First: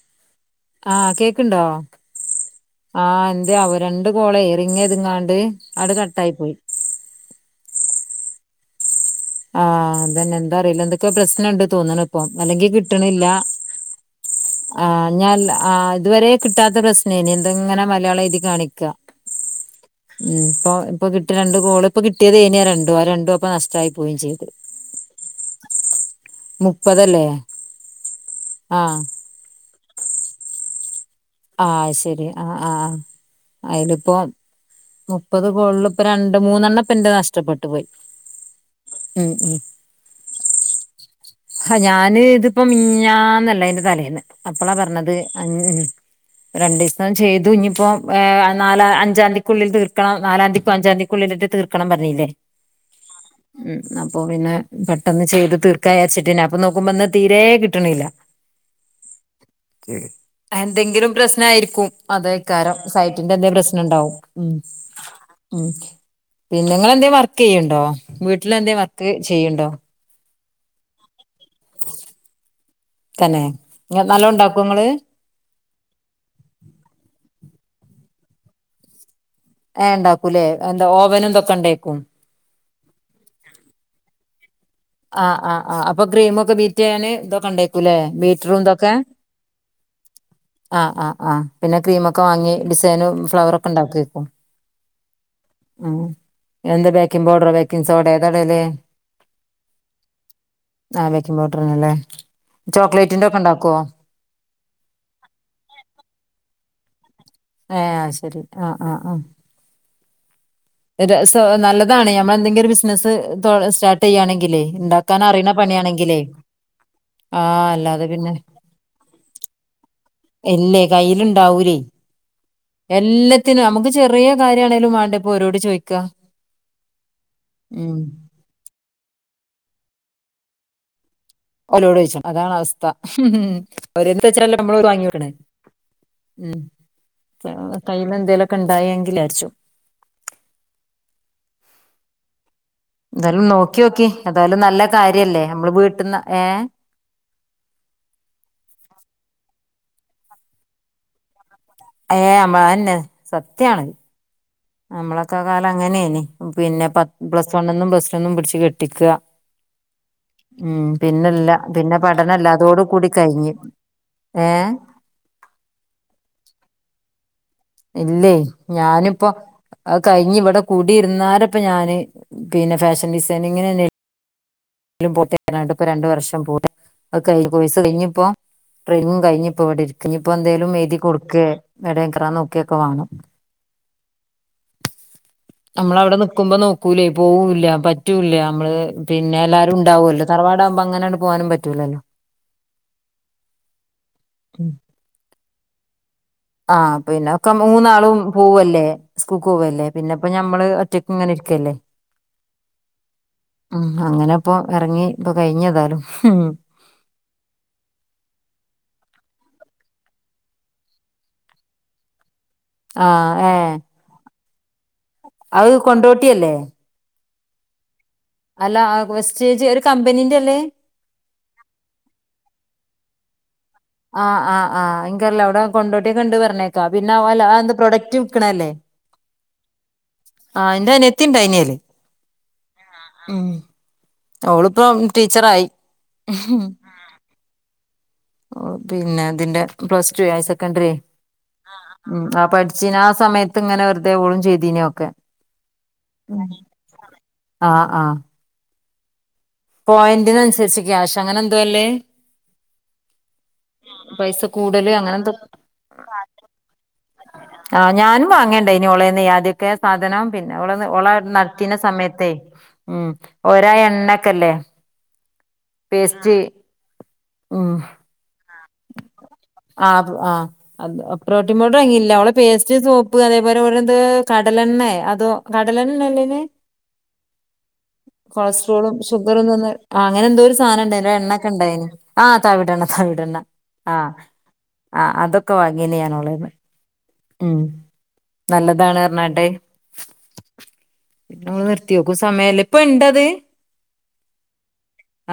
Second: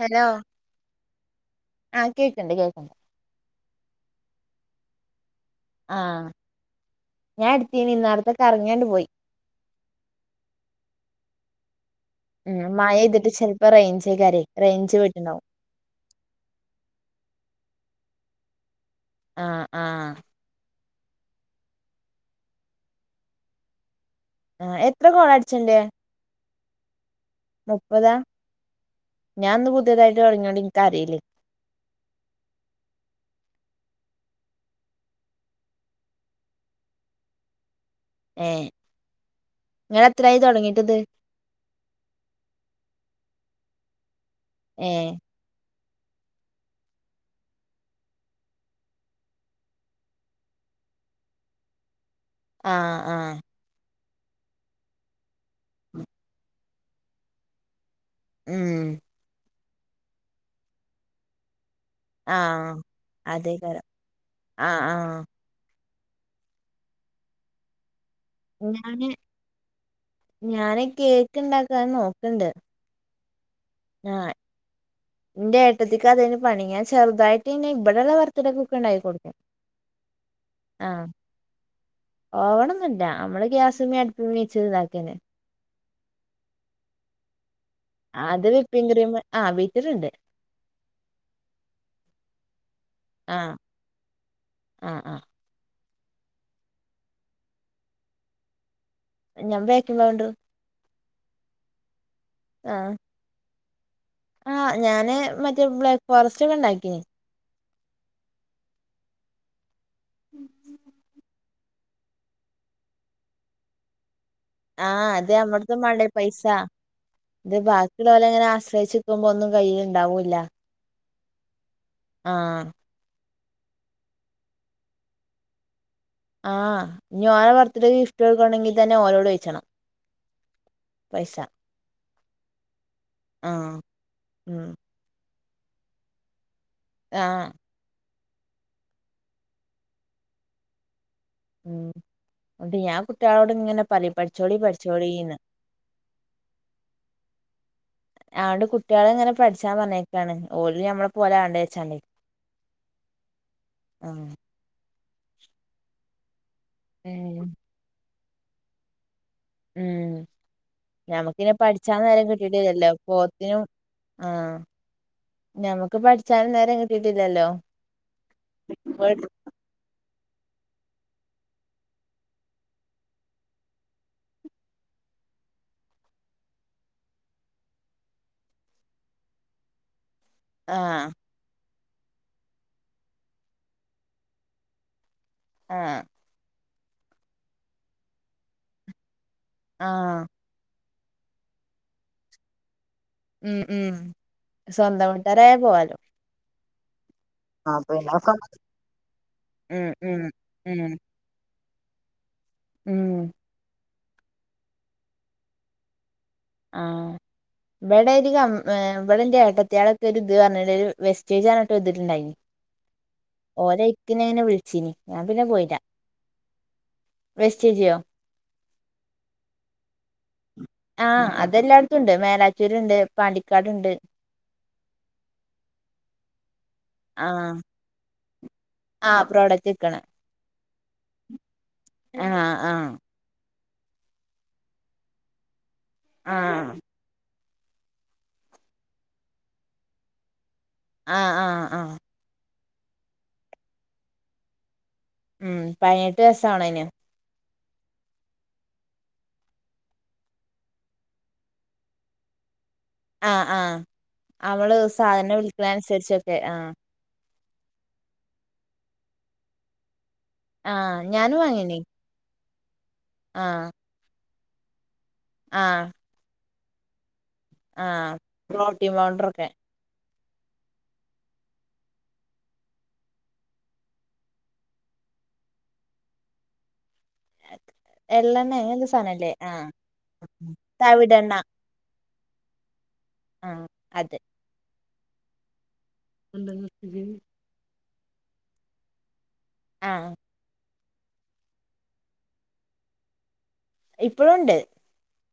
Hello ആ കേക്ക്ണ്ടോ ആ കേക്ക്ണ്ട് കേക്ക്ണ്ട് ആഹ് എന്തേ ആവോ രണ്ട് കോളെ റിങ്ങെയ്ത്ങ്ങാണ്ട് ആഹ് ഞാൻ ഇട്ത്തീനി നേർത്തെ കർങ്ങ്യാണ്ട് പോയി ആഹ് അതന്നെ എന്താ അറീല എന്തൊക്യോ പ്രശ്നണ്ട് തോന്ന്ണ്പ്പൊ അല്ലെങ്കി കിട്ട്ണില്ല റൈഞ്ചേക്കാരെ റൈഞ്ച് ആഹ് ഞാൻ അ ഇതുവരെ കിട്ടാത്ത പ്രശ്നേനി എന്തങ്ങനെ മലയാള എഴ്തി കാണിക്കാ ആഹ് ആഹ് ഉം ഇപ്പോ ഇപ്പൊ കിട്യാ രണ്ട് കോള് ഇപ്പകിട്ടിയതേനി ആ രണ്ടും ആ രണ്ടുപ്പം നഷ്ടായി പോയിം ചെയ്ത് ആഹ് എത്ര കോളട്ച്ചെണ്ട് മുപ്പതല്ലേ മുപ്പതാ ആഹ് ഞാൻ ഇന്ന് പുതെതായിട്ട് തൊടങ്ങ്യോണ്ട് ഇൻക്കറീലീ ആ ശെരി ആഹ് ആഹ് ഐല് പ്പം മുപ്പത് കോള്ള് ഇപ്പം രണ്ട് മൂന്നെണ്ണപ്പം ഇന്റെ നഷ്ടപ്പെട്ട് പോയി ഏ ഉം ഉം ഇങ്ങളെത്രായി തൊടങ്ങീട്ട്ത് ഹാ ഞാന് ഇതിപ്പോ മിഞ്ഞാന്നല്ല ഐന്റെ തലേന്ന് അപ്പളാ ഏ പർഞ്ഞത് അഞ് രണ്ടീസം ചെയ്തു ഇഞ്ഞിപ്പം നാലാ അഞ്ചാന്തിക്കുള്ളീ തീർക്കണം നാലാന്തിക്കും അഞ്ചാന്തി ക്കുള്ളിലെറ്റെ തീർക്കണം പറഞ്ഞീല്ലെ ആഹ് ആഹ് ഉം അപ്പൊ പിന്നെ പെട്ടെന്ന് ചെയ്ത് തീർക്കാചാര്ച്ചിട്ടേനി അപ്പൊ നോക്കുമ്പം ഇന്ന് തീരെ കിട്ട്ണില്ല ഉം എന്തെങ്കിലും പ്രശ്നായിരിക്കും ആ അതേക്കാരം സൈറ്റിന്റെന്തേം അതേക്കാരം പ്രശ്നണ്ടാവും ഉം ആ ആ ഉം പിന്നെ ഇങ്ങളെന്തേം വർക്കെയ്യ്ണ്ടോ വീട്ടില് എന്തേം ഞാന് വർക്ക് ചെയ്യ്ണ്ടോ ഞാന് കേക്ക്ണ്ടാക്കാൻ നോക്ക്ണ്ട് തന്നെ ആ നല്ലോണ്ടാക്കോ ഇങ്ങള് ഇന്റെ ഏട്ടത്തിക്കതേനി പണി ഞാൻ ചെറുതായിട്ട്ങ്ങനെ ഇവടള്ള ബെർത്തിടേക്കൊക്കെ ഇണ്ടായിക്കി കൊട്ക്കും ഏ ഇണ്ടാക്കൂലെ എന്താ ഓവനും ഇതൊക്കെ ഇണ്ടേക്കും ഓവണൊന്നൂല്ല നമ്മള് ഗ്യാസമേ അട്പ്പ്മേ വെച്ച് ഇതാക്കന്നെ ആഹ് ആഹ് ആഹ് അപ്പൊ ക്രീമൊക്കെ ബീറ്റെയ്യാന് ഇതൊക്കെ ഇണ്ടേക്കൂലെ അത് ബീറ്ററും വിപ്പിംഗ് ഇതൊക്കെ ക്രീം ആ ബീറ്ററ്ണ്ട് ആഹ് ആഹ് ആഹ് പിന്നെ ക്രീമൊക്കെ വാങ്ങി ഡിസൈനും ഫ്ലവറൊക്കെ ഇണ്ടാക്കേക്കും ആഹ് ആഹ് ഉം എന്ത് ബേക്കിംഗ് പൗഡറോ ബേക്കിംഗ് സോഡെ ഏതാടല് ഞാൻ ബേക്കിങ് പൗഡർ ആഹ് ബേക്കിങ് പൗഡർറാണല്ലെ ചോക്ലേറ്റിന്റെ ഒക്കെ ഉണ്ടാക്കുവോ ആഹഹ് ഞാന് മറ്റേ ബ്ലാക്ക് ഫോറസ്റ്റ് ഒക്കെ ഇണ്ടാക്കിയിന് ഏഹ് അത് ശരി ആഹ് ആഹ് ആഹ് [inaudible] ഇത് സോ നല്ലതാണ് ഞമ്മൾ എന്തെങ്കിലും ഒരു ബിസിനസ്സ് തോ സ്റ്റാർ തെയ്യാണെങ്കിലേ ആ ഉണ്ടാക്കാൻ അത് അറിയണ നമ്മടത്തും മാണ്ടേ പണിയാണെങ്കിലേ പൈസ ആ അല്ലാതെ പിന്നെ വെശക്കുമ്പോ ഒന്നും കയ്യിൽ ഉണ്ടാവോ ഇല്ലേ കയ്യിലുണ്ടാവൂല്ലെ ആ എല്ലാത്തിനും അമുക്ക് ചെറിയ കാര്യണേലും വേണ്ടെ ഇപ്പോ ഓരോട് ചോയിക്കാ ആഹ് ഇഞ്ഞോരെ ബർത്ത്ഡേ ഗിഫറ്റ് ക്കുവാണെങ്കിൽ തന്നെ ഓരോട് ചോയിച്ചണം പൈസ ഓലോട് ചോയിച്ചണം അതാണ് അവസ്ഥ ആ ഉം അവര്ന്ത് വെച്ചാലും ഉം നമ്മള് വാങ്ങി വെക്കണ് ഉം ആ കയ്മ്മേ എന്തേലുമൊക്കെ ഉണ്ടായെങ്കില് ലാരിച്ചു ഉം എന്നിട്ട് ഞാ എന്തായാലും നോക്കി നോക്കിയെ ഏതായാലും നല്ല കാര്യല്ലേ നമ്മള് വീട്ടിന്ന് ഏഹ് അതൊണ്ട് കുട്ടികളെ ഇങ്ങനെ പഠിച്ചാ പറഞ്ഞേക്കാണ് ഓലും ഞമ്മള പോലെ ആവണ്ടെ വെച്ചാണ്ട് ഏ യമ്മ അന്നെ സത്യാണ് ആഹ് നമ്മളൊക്കെ കാലം അങ്ങനെയേന് പിന്നെ പത് പ്ലസ് വണ്ണന്നും പ്ലസ്റ്റൂന്നും പിടിച്ച് കെട്ടിക്ക ഉം ഉം പിന്നില്ല ഞമ്മക്കിനി പിന്നെ പഠിച്ചാൻ നേരം പഠനംല്ലാതോട് കിട്ടിട്ടില്ലല്ലോ കൂടി കഴിഞ് പോത്തിനും ആഹ് ഏഹ് ഞമ്മക്ക് പഠിച്ചാനും നേരം കിട്ടീട്ടില്ലല്ലോ ഇല്ലേ ഞാനിപ്പോ അത് കഴിഞ് ഇവിടെ കൂടിയിരുന്നാരിപ്പ ഞാന് പിന്നെ ഫാഷൻ ഡിസൈനിങ്ങിന് അന്നെ പൊട്ടേ അല്ലാണ്ട് ഇപ്പൊ രണ്ട് വർഷം പോട്ടെ അത് കഴിഞ് കോഴ്സ് കഴിഞ്ഞ് ഇപ്പോ ട്രെയിനിങ്ങും കഴിഞ് ഇപ്പോ ഇവിടെ ഇരിക്ക്ന്ന് ഇപ്പോ എന്തേലും എഴുതി ആഹ് കൊടുക്കേ എവിടേലും കേറാൻ നോക്കക്കെ വേണം അമ്മ ആഹ് ള്അവിടെ നിക്കുമ്പോ നോക്കൂലേ പോവൂല്ല പറ്റൂല നമ്മള് പിന്നെല്ല ആഹ് ഉണ്ടാവുമല്ലോ തറവാടാകുമ്പോ അങ്ങനെയങ്ങട് പോവാനും പറ്റൂലല്ലോ ഉം ഉം സ്വന്തം വീട്ടാരായ പോവാലോ ആ പിന്നെ ഒക്കെ ആഹ് മൂന്നാളും പിന്നൊക്കെ പോവല്ലേ സ്കൂക്ക് പോവല്ലേ ഉം പിന്നെ ഉം ഇപ്പ ഞമ്മള് ഉം ഒറ്റ ഇങ്ങനെയിരിക്കല്ലേ ഉം ഉം അങ്ങനെ ഇപ്പൊ എറങ്ങി ഇപ്പൊ കഴിഞ്ഞേതായാലും ഉം ആഹ് ഇവിടെ ഒരു ക ഇവിടെ എന്റെ ഏട്ടത്തിയാളൊക്കെ ഒരു ഇത് പറഞ്ഞിട്ട് ഒരു വെസ്റ്റേജ് പറഞ്ഞിട്ട് ഒരു ഇതിട്ടുണ്ടായിന് ആഹ ഏഹ് പിന്നെ എന്നെ വിളിച്ചീന് ഞാൻ പിന്നെ അത് പോയില്ല കൊണ്ടോട്ടിയല്ലേ വെസ്റ്റ് ജിയോ അല്ല വെസ്റ്റേജ് ഒരു കമ്പനീന്റെ അല്ലേ ആഹ് അതെല്ലായിടത്തും ഉണ്ട് മേലാറ്റൂരുണ്ട് പാണ്ടിക്കാടിണ്ട് ആഹ് ആ ഹ്ആഹ് എനിക്കറിയില്ല അവിടെ കൊണ്ടോട്ടി ഒക്കണ്ട് പറഞ്ഞേക്കാ പിന്നെ അത് പോലെ അതെന്താ പ്രൊഡക്റ്റ് വിൽക്കണ അല്ലേ ആ പ്രോഡക്റ്റ് വിക്കണ അനിയത്തി ഇണ്ടായിനി അയില് ആഹ് ആഹ് ഉം ഓളിപ്പം ടീച്ചറായി ആഹ് ഓ പിന്നെ ഇതിന്റെ പ്ലസ് ടു ആയ ആഹ ആഹ ആഹ ഉം ആ പഠിച്ചീന് ആ സമയത്ത് ഇങ്ങനെ വെറുതെ ഓളും ചെയ്തീന് ഒക്കെ ഉം പതിനെട്ട് വയസ്സാവണേന് ആഹ് ആഹ് പോയിന്റിനനുസരിച്ച് ക്യാഷ് അങ്ങനെ എന്തോ അല്ലേ ആ ആഹ് പൈസ അവള് കൂടല് അങ്ങനെ സാധനം വിളിക്കണ അനുസരിച്ചൊക്കെ ആ ആ ഞാനും വാങ്ങേണ്ട ഇനി ഓളേന്ന ആദ്യക്കെ ഒക്കെ സാധനം പിന്നെള ആഹ് ഓള് ഞാനും നടത്തിരുന്ന വാങ്ങീനി സമയത്തേ ഉം ആഹ് ഒരാ എണ്ണക്കല്ലേ ആഹ് വേസ്റ്റ് ആഹ് പ്രോട്ടീൻ പൗഡർ ക്കെ ആഹ് അത് ആഹ് അത് പ്രോട്ടീൻ പൗഡർ വാങ്ങിയില്ല അവള്പേസ്റ്റ് സോപ്പ് അതേപോലെ ഓരന്ത് കടലെണ്ണ അതോ കടലണ്ണല്ലേനെ എള്ളെണ്ണ അങ്ങനൊരു കൊളസ്ട്രോളും സാധനല്ലേ ഷുഗറും ആഹ് തന്ന് അങ്ങനെ എന്തോ ഒരു സാധനംണ്ടാേയിനി തവിടെണ്ണ എണ്ണക്കെ ഉണ്ടായതിന് ആഹ് തവിടെണ്ണ തവിടെണ്ണ ആഹ് ആഹ് അതൊക്ക വാങ്ങീണ്ട് ഞാനവളെന്ന് മണ്ണെണ്ണ തിരി ഉം നല്ലതാണ് പറഞ്ഞീട്ട് ആഹ് പിന്നെ ഓൾ നിർത്തിയോക്കും സമയല്ല ഇപ്പ ഇണ്ടത് ഇപ്പോഴുംണ്ട്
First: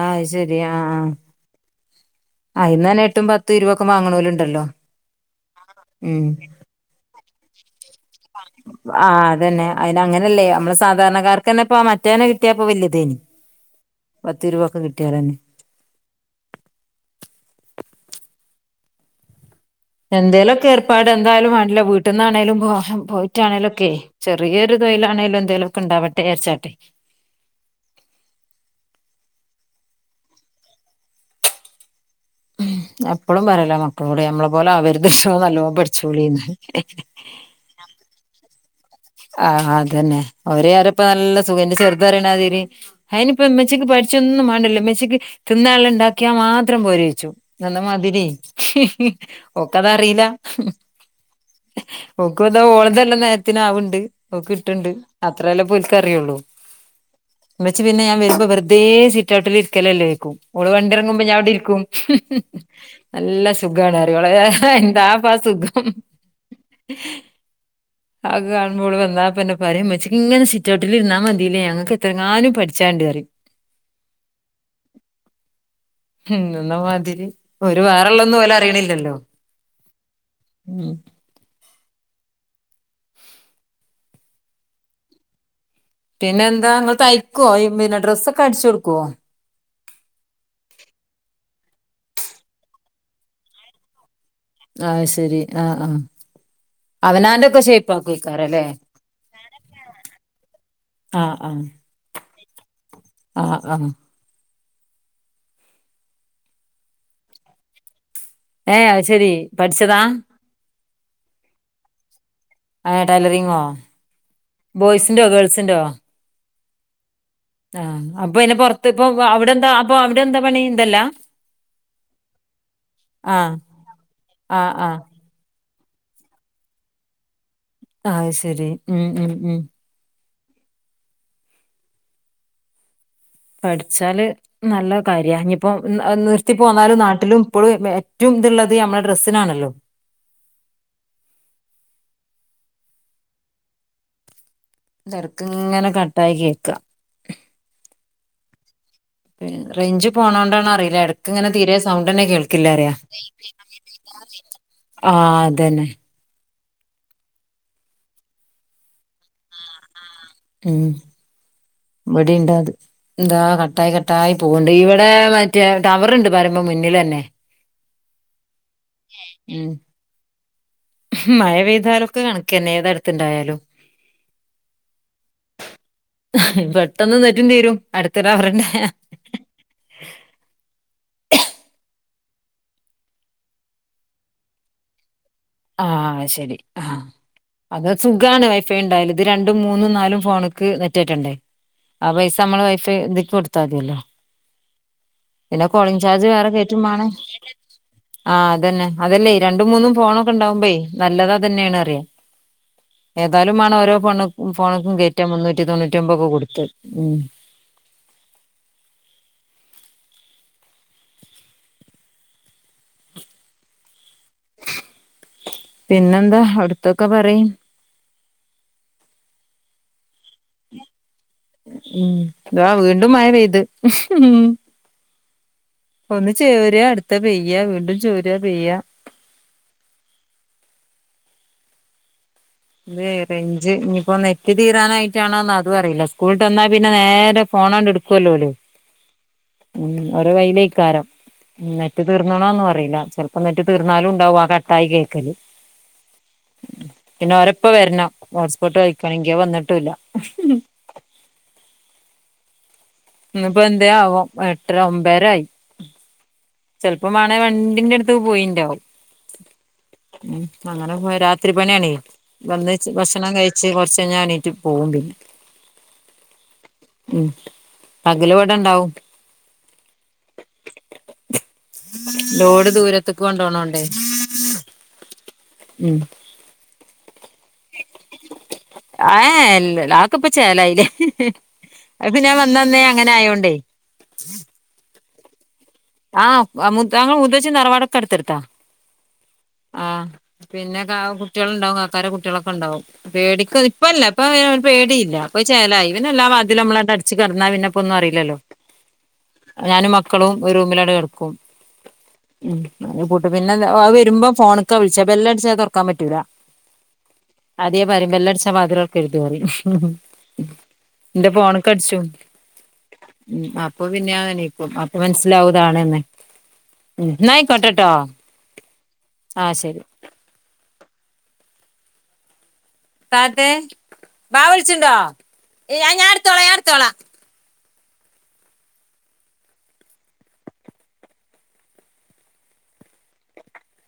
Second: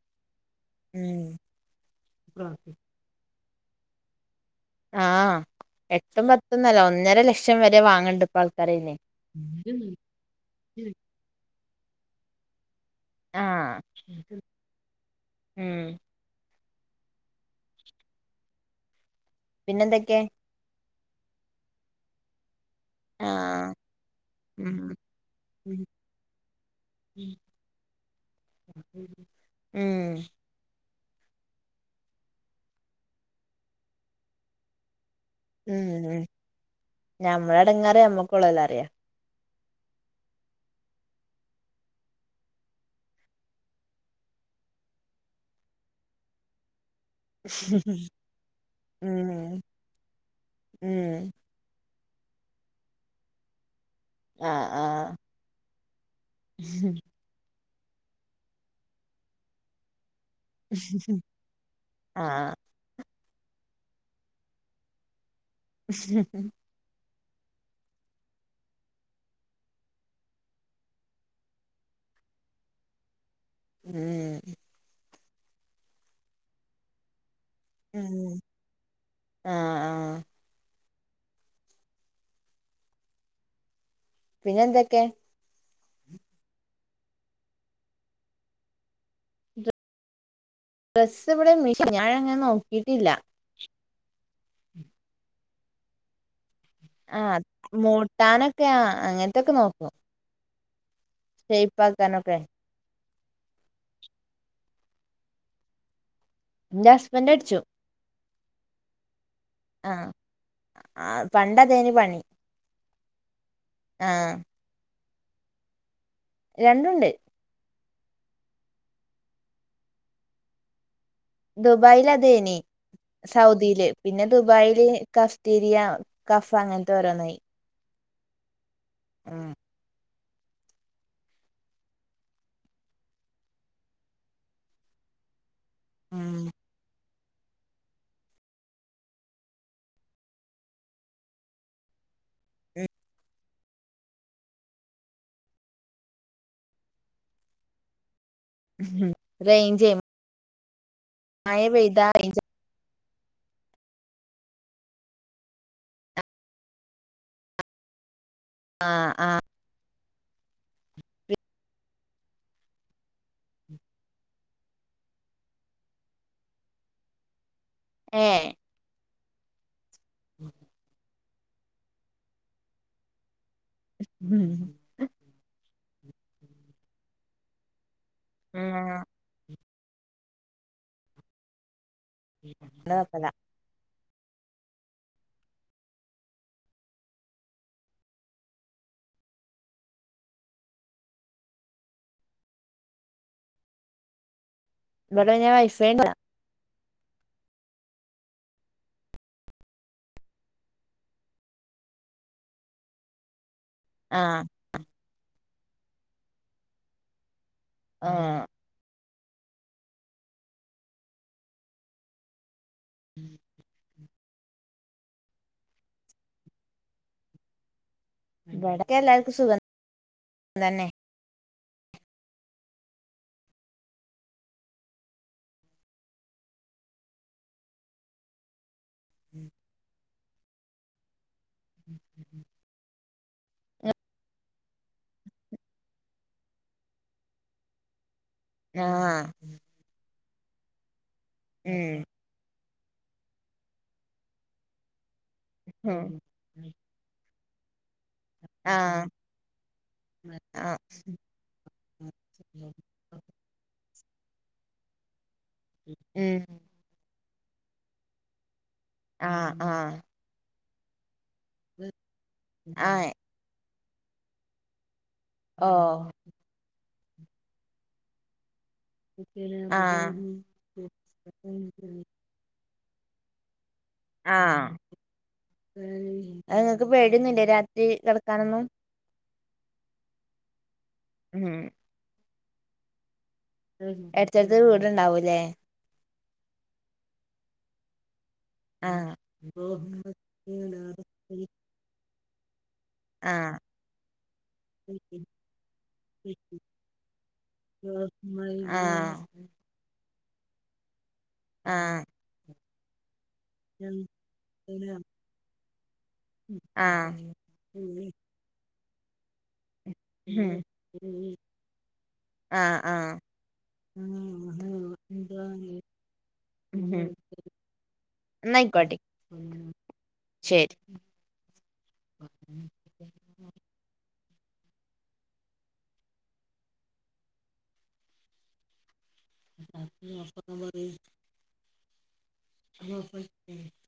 ആഹ് ശരി ആ ആഹ് പ്രാർത്ഥി ആയിന്ന എട്ടും പത്തും ഇരുപതൊക്കെ വാങ്ങണോര്ണ്ടല്ലോ ആഹ് എട്ടും പത്തൊന്നല്ല ഒന്നര ലക്ഷം വരെ വാങ്ങണ്ട് ഇപ്പ ആൾക്കാരെ അയിന് ആഹ് അതന്നെ അയ്ന് അങ്ങനല്ലേ നമ്മള് സാധാരണക്കാർക്ക് തന്നെപ്പാ മറ്റോനെ കിട്ടിയപ്പോ വലതേനി ആഹ് ഉ പിന്നെന്തൊക്കെ എന്തേലൊക്കെ ഏർപ്പാട് എന്തായാലും വാണലോ വീട്ടിൽന്നാണേലുംഹം ആഹ് പോയിട്ടാണെങ്കിലുംഒ ക്കെ ഉം ചെറിയൊരു തൊഴിലാണേലും എന്തെലുമൊ ക്കെ ഉണ്ടാവട്ടെ ഏച്ചാട്ടെ ം അപ്പളും പറെലോ മക്കളോട് ഞമ്മളെ പോലാവര്ത് നല്ലോ പഠിച്ചോളീ. ഞമ്മള എടങ്ങേറ് ഞമ്മക്കൊള്ളോല്ലറ്യ. ആഹ് അതന്നെ ഓരെ വിജാരപ്പ നല്ല സുഖ ൻ്റെ ചെറുത് രെണമാതിരി അയിനിപ്പം മെച്ചിക്ക് പഠിച്ചൊന്നും മാണ്ടില്ലോ മെച്ചക്ക് തിന്നാള്ളണ്ടാക്കിയാ മാത്രം പോരേയിച്ചും. നന്ന മാതിരി ഹ്ഹ് ഉം ഒക്കതറീല. ഉം ഓക്ക്പെന്താ ഓളതല്ലോം നേരത്തിനാവ്ണ്ട് ഓക്ക്ട്ട്ണ്ട് അത്രെല്ലെ പോൽക്കറിയുള്ളൂ. ഹ്ം മ്മച്ചി പിന്നെ ഞാ വെര്മ്പോ വെറുതെ സീറ്റൗട്ടിലി രിക്കലല്ലേ ചോയിക്കും. ഓള് വണ്ടി ഇറങ്ങുമ്പോ ഞാൻവിടെരിക്കും. ഹ് ഹ് ആഹ് നല്ല സുഖാണ്റിം ഓളെ വിജാരം ഹ് എന്താപ്പാ സുഖം. ഹ്ഹ് [unintelligible] അഗാണ് ഓള് വന്നാപീന്നെ പറീം. മ്മച്ഛീക്ക്ങനെ സിറ്റൗട്ടില് ഇുര്ന്നാമതില്ലേ ഞങ്ങക്ക് എത്രങാനം പഠിച്ചാണ്ട്റിം. ഉം ഹം എന്നുള്ള മതിരി ഒരു ഉം വേറെള്ളൊന്നും ഒലറീണില്ലലൊ. ആഹ് ആഹ് പിന്നെന്തൊക്കെ? പിന്നെന്താ ങ്ങള് തയ്ക്കോ? [unintelligible] പിന്നെ ഡ്രസ്സൊക്കടിച്ചൊടുക്കോ? ഡ്രസ്സ് വ്ടെ മിഷ് ഞനങ്ങനെ നോക്കീട്ടില്ല. അത് ശരി ആഹ് ആഹ് ആഹ് അവനാന്റെ ഒക്കെ ഷേപ്പ് ആക്കുവയ്ക്കാരല്ലേ മൂട്ടാനൊക്കെ അങ്ങനത്തൊക്കെ നോക്കും. ആ ആഹ് ഷേയ്പ്പാക്കാനൊക്കെ ആ ആഹ് ന്റെ ഹസ്ബൻറട്ച്ചും. ഏഹ് അത് ശരി പഠിച്ചതാ ആഹ് ആ പണ്ടതേനു പണി. ആ ടൈലറിങ്ങോ? ആഹ് ബോയ്സിൻ്റൊ ഗേൾസിൻ്റോ? രണ്ടുണ്ട്. ആഹ് അപ്പൊ പിന്നെ പൊറത്ത് പ്പൊ അവിടെന്താ അപ്പൊ അവിടെ എന്താ പണി തല്ലാഹ്. ദുബായിലതേനി ആഹ് സൗദിയില് പിന്നെ ആഹ് ദുബായില്. ആഹ് കഫ്തീരിയ കഫ അങ്ങനത്തോരോന്നായി. ആഹ് ശരി ംംം പഠിച്ചാല് നല്ല കാര്യ. ഇഞിപ്പോ ഉം നിർത്തി പോ ന്നാലും നാട്ടിലും പ്പോളും ഏറ്റവുംത്ള്ളത് ഞമ്മളെ ഡ്രസ്സിനാണല്ലോ. ഉം തെരക്ക്ങ്ങനെ കട്ടായി കേൾക്ക. അ്ഹ് പിന്നെ റേയിഞ്ച് പോണോണ്ടാണോ അറീല ഇടക്ക്ങ്ങനെ മഴ തീരേ പെയ്താ സൗണ്ടന്നെ കേൾ [unintelligible] ആഹ് അതന്നെ ആഹ് ആ ം ബടീം ണ്ടാത്. എന്താ കട്ടായി കട്ടായി പോക്ണ്ട് ഇവിടെ മറ്റേ ടവറ്ണ്ട് പറിമ്പോ മുന്നിലന്നെ. [inaudible] ഏഹ് അ് [inaudible] ഹ് മഴ പെയ്താലൊക്കെ കണക്കന്നെ ഏതെടുത്തണ്ടായാലും. ഹ്ം ഹ് പെട്ടന്ന് നെറ്റും തീരും അടുത്ത് ടവറ്ണ്ടായ ഹ് ആഹ് ഹ് [unintelligible] ആഹ് ശരി ആഹ് അത് സുഖാണ് വൈഫൈ ണ്ടായാല് ത് രണ്ടും മൂന്നും നാലും ഫോണ്ക്ക് നെറ്റ് കേറ്റണ്ടേ? ആ പൈസ മ്മള് വൈഫൈ തിക്ക കൊടുത്താ ൾതിയല്ലോ. ഇവിടെ പിന്നെ വൈഫൈ കോളിംഗ് ഉണ്ട് ചാർജ് വേറെ കേറ്റുമാണം ആഹ് അതന്നെ അതല്ലെ രണ്ടും മൂന്നും ഫോണൊക്കെ ഉണ്ടാവകുംപെ നല്ലതാ തന്നെയാണ് അറിയാം ഏതായാലുംമാണ് ഓരോ ഫോണ ആഹ് ഫോണക്കും കയറ്റ മുന്നൂറ്റി തൊണ്ണൂറ്റി ഒൻമ്പക്കെ കൊടുത്തത് ഉം ആഹ് ഉം പിന്നെന്താ അടുത്തൊക്കെ പറയ് വ്ടെ എല്ലാവർക്കും സുഖ തന്നെ ഉമ് താ വീണ്ടും മയ പെയ്ത് ഒന്ന് ചേര്യാ അടുത്ത പെയ്യ വീണ്ടും ചോര പെയ്യ ഉം ഇത് റേഞ്ച് ഇനിയിപ്പോന്ന് നെറ്റ് തീരാനായിട്ടാണോന്ന് അത് അറില്ല സ്കൂളിട്ട വന്നാൽ പിന്നെ നേരെ ഫോണണ്ട് എടു [unintelligible] ആഹ് ഉം ഓരേ കയ്യിലേക്കാരം നെറ്റ് ഉം തീ തീർണത് അറിയില്ല ചെലപ്പോം നെറ്റ് തീർന്നാലും ഉണ്ടാവും ആഹ് കട്ടായി കേൾക്കല് ആഹ് പിന്നെ ഓര ഉപ്പ വരണം ഹോട്ട്സ്പോട്ട് ആഹ് വലിക്കണെങ്ക ഐ വന്നിട്ടുംല്ല [unintelligible] ഇപ്പൊ എന്തേ ആവോ എട്ടര ഒമ്പരായി ഉം ചെല്പ്പം മാണെ വണ്ടിന്റെ അടുത്ത് പോയിണ്ടാവും ആഹ് ആഹ് ഉം അങ്ങനെ പോ രാത്രി പണിയാണെ വന്ന് ആഹ് ഭക്ഷണം കഴിച്ച ച് കൊറച്ച് കഴിഞ്ഞ എണീറ്റ് പോവും പിന്നെ അഹ് ഉം പകൽ ഇവ്ടെ ഉണ്ടാവും ആഹ് ലോഡ് ദൂരത്ത്ക്ക് കൊണ്ടുപോണോണ്ടെ ആഹ് അത് നിങ്ങൾക്ക് പേടി ഒന്നുല്ലെ രാത്രി കെടക്കാനൊന്നും ആഹ് ഇല്ല ഇല്ല അത്കിപ്പോ ചേലായില്ലെ ഉം അത് പിന്നെ ഞാൻ വന്നന്നേ അങ്ങനെ ആയോണ്ടേ എടുത്തടുത്ത് വീട്ണ്ടാവൂല്ലെ ആഹ് അങ്ങൾ മൂത്തച്ചിം തറവാാടൊക്കെ അടുത്തടുത്താ ആഹ് ആഹ് പിന്നെ കുട്ടികളുണ്ടാവും കാക്കാരെ കുട്ടികളൊക്കെ ഉണ്ടാവും ആഹ് പേടിക്ക ഇപ്പല്ല ഇപ്പ പേടിയില്ല ഇപ്പോ അത് ചേലായി പിന്നെ എല്ലാ വാതിലും നമ്മള് അട ച്ച് കടന്നാ പിന്നപ്പോന്നും അറിയില്ലല്ലോ? ആഹ് ഞാനും മക്കളും ഒരു റൂമിലണ്ട് കടക്കും ആഹ് ഉം പൂട്ട് പിന്നെ അത് വരുമ്പോ ഫോണ്ക്ക വിളിച്ച. ബെല്ലടിച്ചാ അത്‌ തുറക്കാൻ പറ്റൂല ആഹ് അതേ പറയും ബെല്ലടിച്ചാ വാതിൽ തുറക്കരുതെന്ന് പറയും ന്റെ ഫോണ്ക്ക് അടിച്ചും ആഹ് ആഹ് ഉം അപ്പോ പിന്നെ അതന്നായ്ക്കും അപ്പോ മനസ്സി ലാവും താണെന്ന് ന്നായിക്കോട്ടെട്ടോ എന്നായിക്കോട്ടെ ആഹ് ശരി ശരി പാത്തെ ബാ വിളിച്ച്ണ്ടോ ഇല്ല ഞാൻ എടുത്തോള ഞാൻ എടുത്തോളാ [unintelligible] [unintelligible]